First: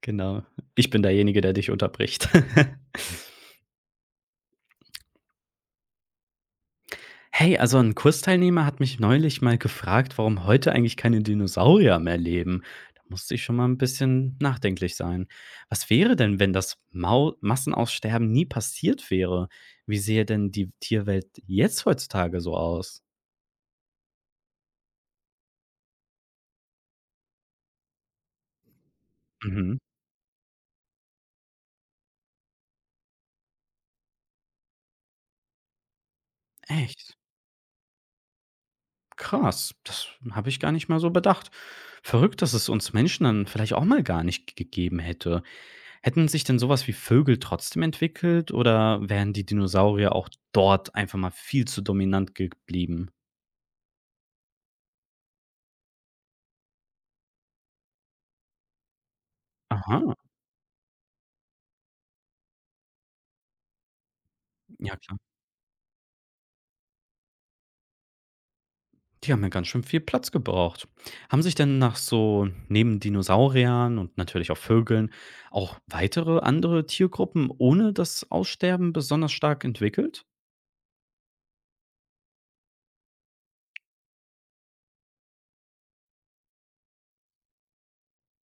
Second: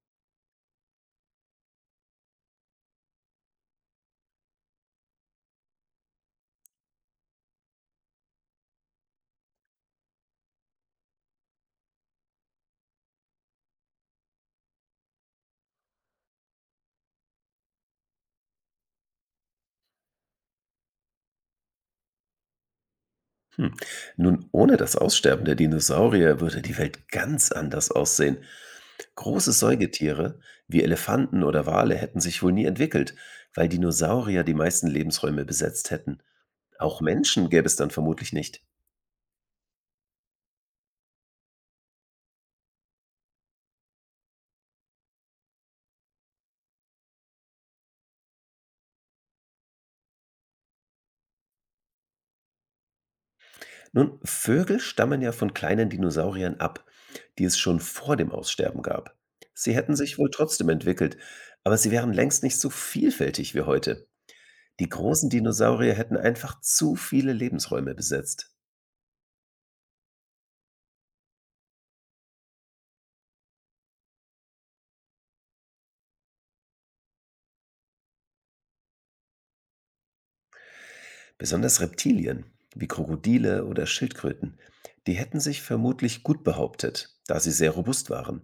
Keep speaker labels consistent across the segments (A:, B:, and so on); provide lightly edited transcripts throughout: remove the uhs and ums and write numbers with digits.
A: Genau. Ich bin derjenige, der dich unterbricht. Hey, ein Kursteilnehmer hat mich neulich mal gefragt, warum heute eigentlich keine Dinosaurier mehr leben. Da musste ich schon mal ein bisschen nachdenklich sein. Was wäre denn, wenn das Mau Massenaussterben nie passiert wäre? Wie sähe denn die Tierwelt jetzt heutzutage so aus?
B: Hm. Nun, ohne das Aussterben der Dinosaurier würde die Welt ganz anders aussehen. Große
A: Mhm.
B: Säugetiere wie Elefanten oder Wale hätten sich wohl nie entwickelt, weil Dinosaurier die meisten Lebensräume besetzt hätten. Auch
A: Echt?
B: Menschen gäbe es dann vermutlich nicht.
A: Krass, das habe ich gar nicht mal so bedacht. Verrückt, dass es uns Menschen dann vielleicht auch mal gar nicht gegeben hätte. Hätten sich denn sowas wie Vögel trotzdem entwickelt oder wären die Dinosaurier auch dort einfach mal viel zu dominant geblieben?
B: Nun, Vögel stammen ja von kleinen Dinosauriern ab, die es schon vor dem Aussterben gab. Sie hätten
A: Aha,
B: sich wohl trotzdem entwickelt, aber sie wären längst nicht so vielfältig wie heute. Die
A: ja klar.
B: großen Dinosaurier hätten einfach zu viele Lebensräume besetzt.
A: Die haben ja ganz schön viel Platz gebraucht. Haben sich denn nach so neben Dinosauriern und natürlich auch Vögeln auch weitere andere Tiergruppen ohne das Aussterben besonders stark entwickelt?
B: Besonders Reptilien wie Krokodile oder Schildkröten, die hätten sich vermutlich gut behauptet, da sie sehr robust waren.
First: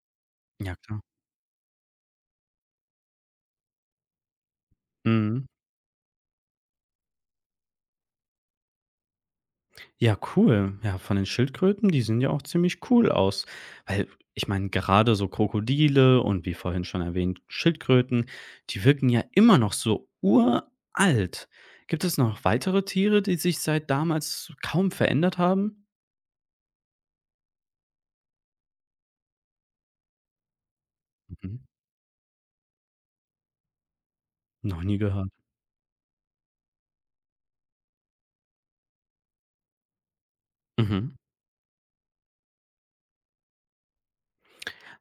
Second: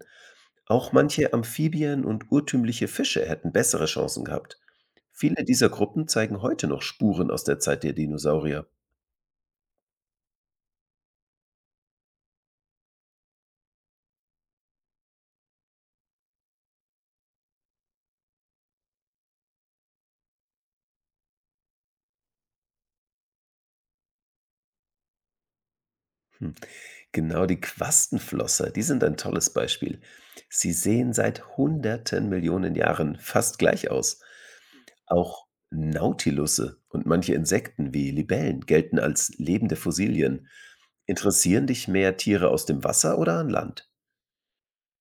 A: Ja
B: Auch
A: klar.
B: manche Amphibien und urtümliche Fische hätten bessere Chancen gehabt. Viele
A: Mhm.
B: dieser Gruppen zeigen heute noch Spuren aus der Zeit der Dinosaurier.
A: Ja, cool. Ja, von den Schildkröten, die sehen ja auch ziemlich cool aus. Weil, ich meine, gerade so Krokodile und wie vorhin schon erwähnt, Schildkröten, die wirken ja immer noch so uralt. Gibt es noch weitere Tiere, die sich seit damals kaum verändert haben?
B: Hm, Genau, die Quastenflosser, die sind ein tolles Beispiel. Sie sehen seit
A: Mhm.
B: hunderten Millionen Jahren fast gleich aus.
A: Noch nie gehört.
B: Auch Nautilusse und manche Insekten wie Libellen gelten als lebende Fossilien.
A: Mhm.
B: Interessieren dich mehr Tiere aus dem Wasser oder an Land?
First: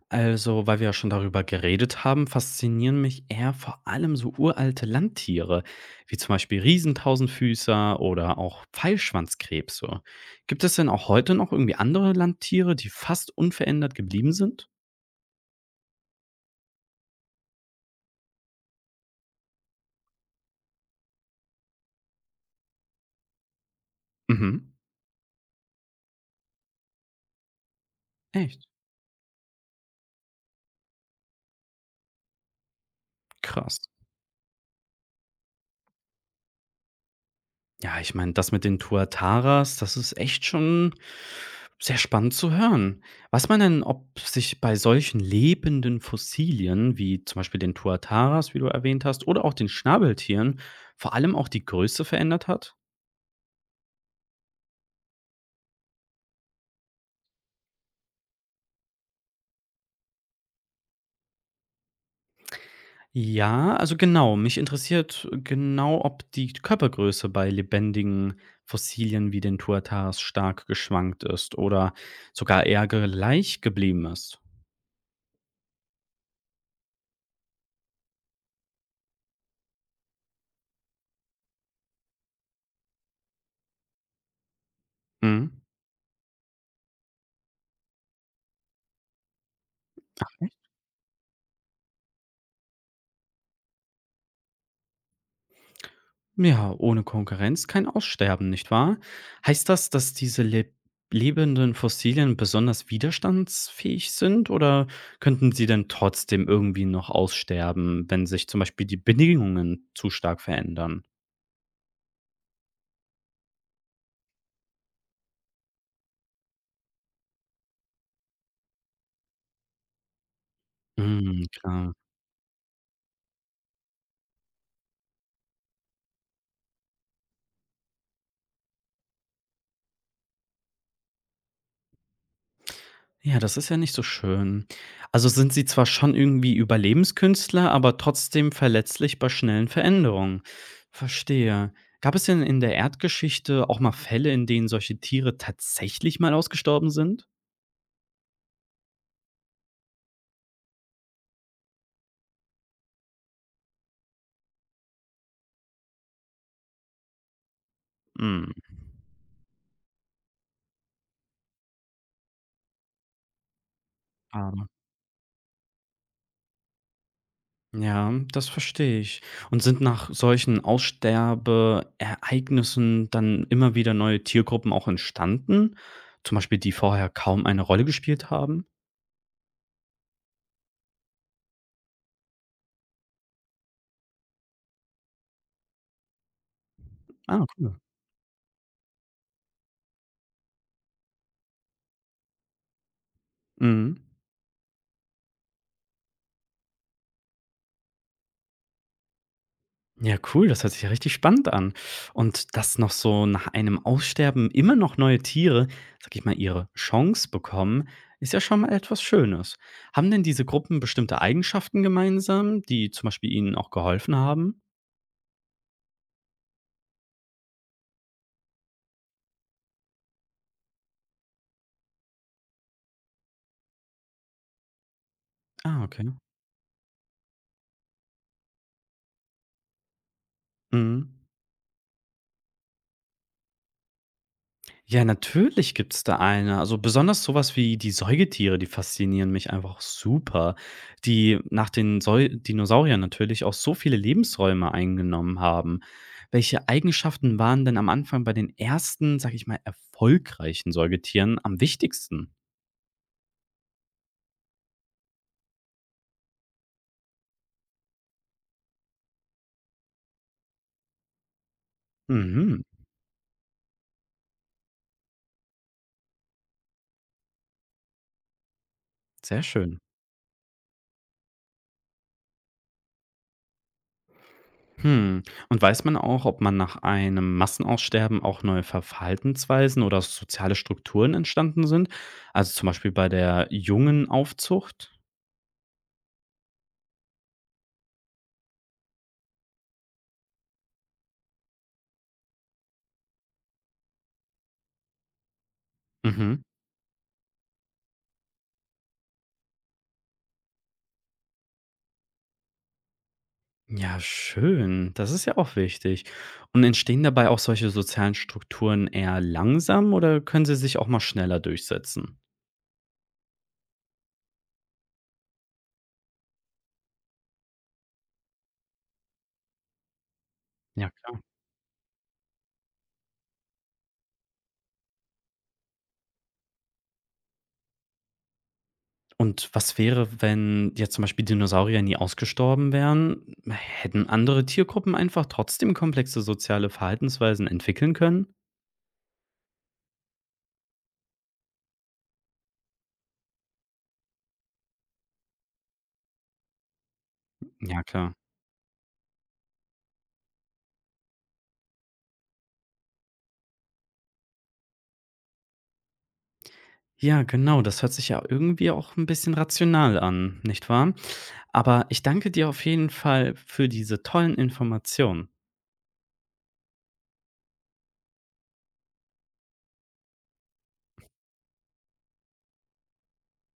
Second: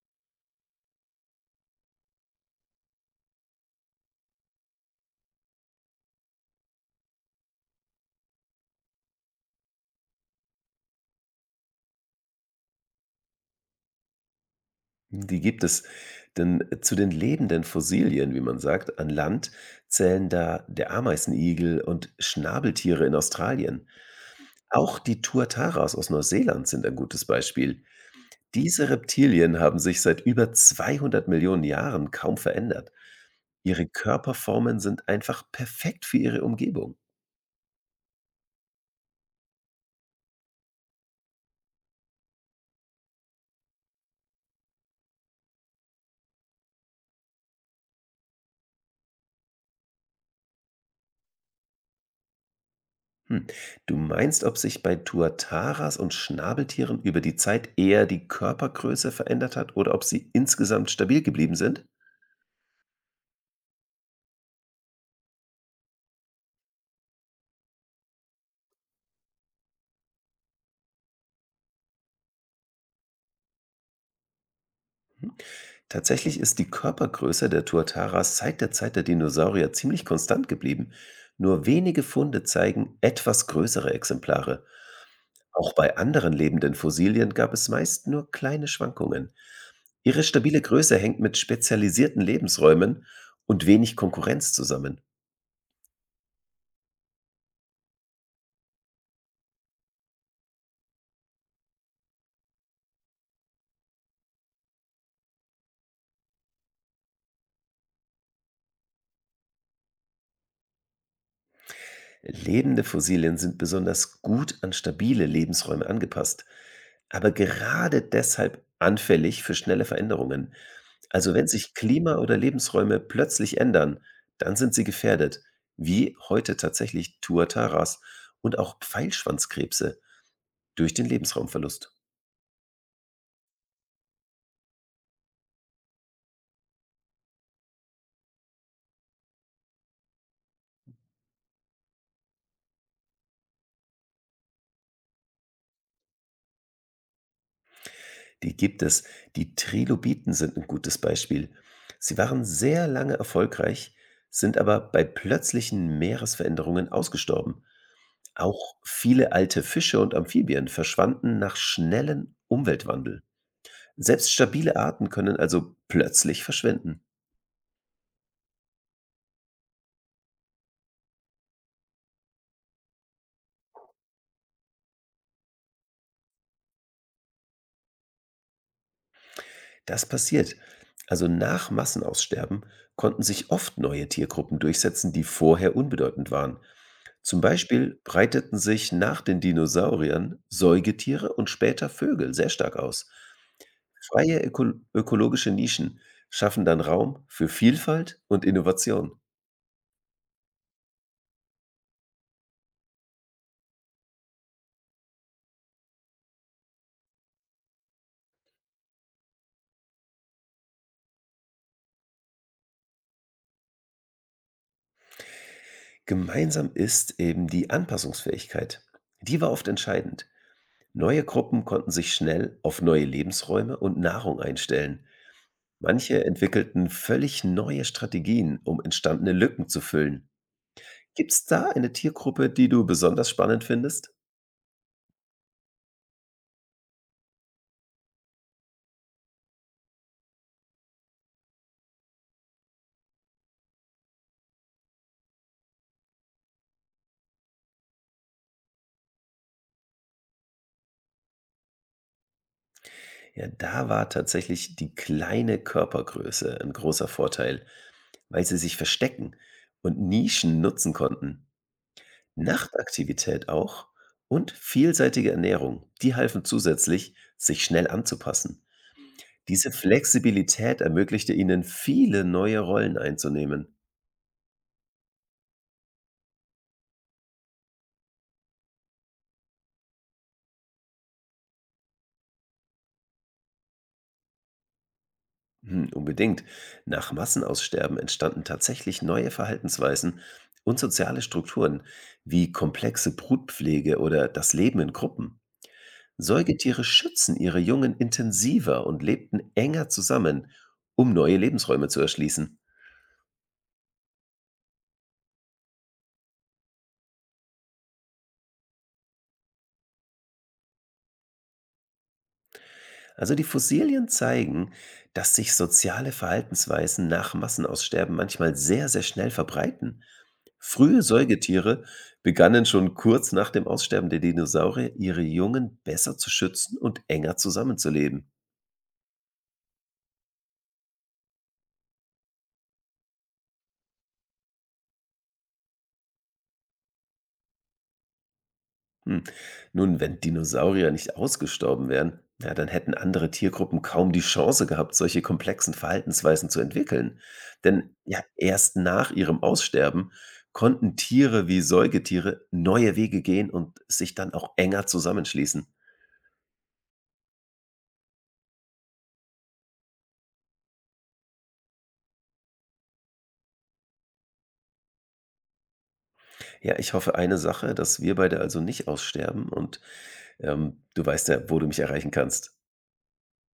A: Also, weil wir ja schon darüber geredet haben, faszinieren mich eher vor allem so uralte Landtiere, wie zum Beispiel Riesentausendfüßer oder auch Pfeilschwanzkrebse. Gibt es denn auch heute noch irgendwie andere Landtiere, die fast unverändert geblieben sind?
B: Die gibt es. Denn zu den lebenden Fossilien, wie man sagt, an Land zählen da der Ameisenigel und Schnabeltiere in Australien.
A: Mhm.
B: Auch die Tuataras aus Neuseeland sind ein gutes Beispiel.
A: Echt?
B: Diese Reptilien haben sich seit über 200 Millionen Jahren kaum verändert.
A: Krass.
B: Ihre Körperformen sind einfach perfekt für ihre Umgebung.
A: Ja, ich meine, das mit den Tuataras, das ist echt schon sehr spannend zu hören. Weiß man denn, ob sich bei solchen lebenden Fossilien, wie zum Beispiel den Tuataras, wie du erwähnt hast, oder auch den Schnabeltieren, vor allem auch die Größe verändert hat?
B: Hm. Du meinst, ob sich bei Tuataras und Schnabeltieren über die Zeit eher die Körpergröße verändert hat oder ob sie insgesamt stabil geblieben sind?
A: Ja, also genau. Mich interessiert genau, ob die Körpergröße bei lebendigen Fossilien wie den Tuataras stark geschwankt ist oder sogar eher gleich geblieben ist.
B: Tatsächlich ist die Körpergröße der Tuataras seit der Zeit der Dinosaurier ziemlich konstant geblieben. Nur wenige Funde zeigen etwas größere Exemplare.
A: Mhm.
B: Auch bei anderen lebenden Fossilien gab es meist nur kleine Schwankungen. Ihre stabile Größe hängt mit spezialisierten Lebensräumen und wenig Konkurrenz zusammen.
A: Ja, ohne Konkurrenz kein Aussterben, nicht wahr? Heißt das, dass diese lebenden Fossilien besonders widerstandsfähig sind oder könnten sie denn trotzdem irgendwie noch aussterben, wenn sich zum Beispiel die Bedingungen zu stark verändern?
B: Lebende Fossilien sind besonders gut an stabile Lebensräume angepasst, aber gerade deshalb anfällig für schnelle Veränderungen. Also
A: Mhm,
B: wenn sich
A: klar.
B: Klima oder Lebensräume plötzlich ändern, dann sind sie gefährdet, wie heute tatsächlich Tuataras und auch Pfeilschwanzkrebse durch den Lebensraumverlust.
A: Ja, das ist ja nicht so schön. Also sind sie zwar schon irgendwie Überlebenskünstler, aber trotzdem verletzlich bei schnellen Veränderungen. Verstehe. Gab es denn in der Erdgeschichte auch mal Fälle, in denen solche Tiere tatsächlich mal ausgestorben sind?
B: Die gibt es. Die Trilobiten sind ein gutes Beispiel. Sie waren sehr lange erfolgreich, sind aber bei plötzlichen Meeresveränderungen ausgestorben.
A: Hm,
B: Auch viele alte Fische und Amphibien verschwanden nach schnellem Umweltwandel. Selbst
A: aber.
B: stabile Arten können also plötzlich verschwinden.
A: Ja, das verstehe ich. Und sind nach solchen Aussterbeereignissen dann immer wieder neue Tiergruppen auch entstanden? Zum Beispiel, die vorher kaum eine Rolle gespielt haben?
B: Das passiert. Also nach Massenaussterben konnten sich oft neue Tiergruppen durchsetzen, die vorher unbedeutend waren. Zum
A: Ah, cool.
B: Beispiel breiteten sich nach den Dinosauriern Säugetiere und später Vögel sehr stark aus.
A: Mhm.
B: Freie ökologische Nischen schaffen dann Raum für Vielfalt und Innovation.
A: Ja, cool, das hört sich ja richtig spannend an. Und dass noch so nach einem Aussterben immer noch neue Tiere, sag ich mal, ihre Chance bekommen, ist ja schon mal etwas Schönes. Haben denn diese Gruppen bestimmte Eigenschaften gemeinsam, die zum Beispiel ihnen auch geholfen haben?
B: Gemeinsam ist eben die Anpassungsfähigkeit. Die war oft entscheidend. Neue Gruppen konnten sich schnell auf neue Lebensräume und Nahrung einstellen.
A: Ah, okay.
B: Manche entwickelten völlig neue Strategien, um entstandene Lücken zu füllen.
A: Mhm.
B: Gibt's da eine Tiergruppe, die du besonders spannend findest?
A: Ja, natürlich gibt's da eine. Also besonders sowas wie die Säugetiere, die faszinieren mich einfach super, die nach den Säu Dinosauriern natürlich auch so viele Lebensräume eingenommen haben. Welche Eigenschaften waren denn am Anfang bei den ersten, sag ich mal, erfolgreichen Säugetieren am wichtigsten?
B: Ja, da war tatsächlich die kleine Körpergröße ein großer Vorteil, weil sie sich verstecken und Nischen nutzen konnten.
A: Mhm,
B: Nachtaktivität auch und vielseitige Ernährung, die halfen zusätzlich, sich schnell anzupassen.
A: sehr
B: Diese
A: schön.
B: Flexibilität ermöglichte ihnen, viele neue Rollen einzunehmen.
A: Hm, und weiß man auch, ob man nach einem Massenaussterben auch neue Verhaltensweisen oder soziale Strukturen entstanden sind? Also zum Beispiel bei der jungen Aufzucht?
B: Hm, unbedingt. Nach Massenaussterben entstanden tatsächlich neue Verhaltensweisen und soziale Strukturen, wie komplexe Brutpflege oder das Leben in Gruppen.
A: Mhm.
B: Säugetiere schützen ihre Jungen intensiver und lebten enger zusammen, um neue Lebensräume zu erschließen.
A: Ja, schön. Das ist ja auch wichtig. Und entstehen dabei auch solche sozialen Strukturen eher langsam oder können sie sich auch mal schneller durchsetzen?
B: Also die Fossilien zeigen, dass sich soziale Verhaltensweisen nach Massenaussterben manchmal sehr, sehr schnell verbreiten.
A: Ja,
B: Frühe
A: klar.
B: Säugetiere begannen schon kurz nach dem Aussterben der Dinosaurier, ihre Jungen besser zu schützen und enger zusammenzuleben.
A: Und was wäre, wenn jetzt zum Beispiel Dinosaurier nie ausgestorben wären? Hätten andere Tiergruppen einfach trotzdem komplexe soziale Verhaltensweisen entwickeln können?
B: Hm. Nun, wenn Dinosaurier nicht ausgestorben wären, ja, dann hätten andere Tiergruppen kaum die Chance gehabt, solche komplexen Verhaltensweisen zu entwickeln.
A: Ja,
B: Denn
A: klar.
B: ja, erst nach ihrem Aussterben konnten Tiere wie Säugetiere neue Wege gehen und sich dann auch enger zusammenschließen.
A: Ja, genau, das hört sich ja irgendwie auch ein bisschen rational an, nicht wahr? Aber ich danke dir auf jeden Fall für diese tollen Informationen.
B: Ja, ich hoffe eine Sache, dass wir beide also nicht aussterben und du weißt ja, wo du mich erreichen kannst.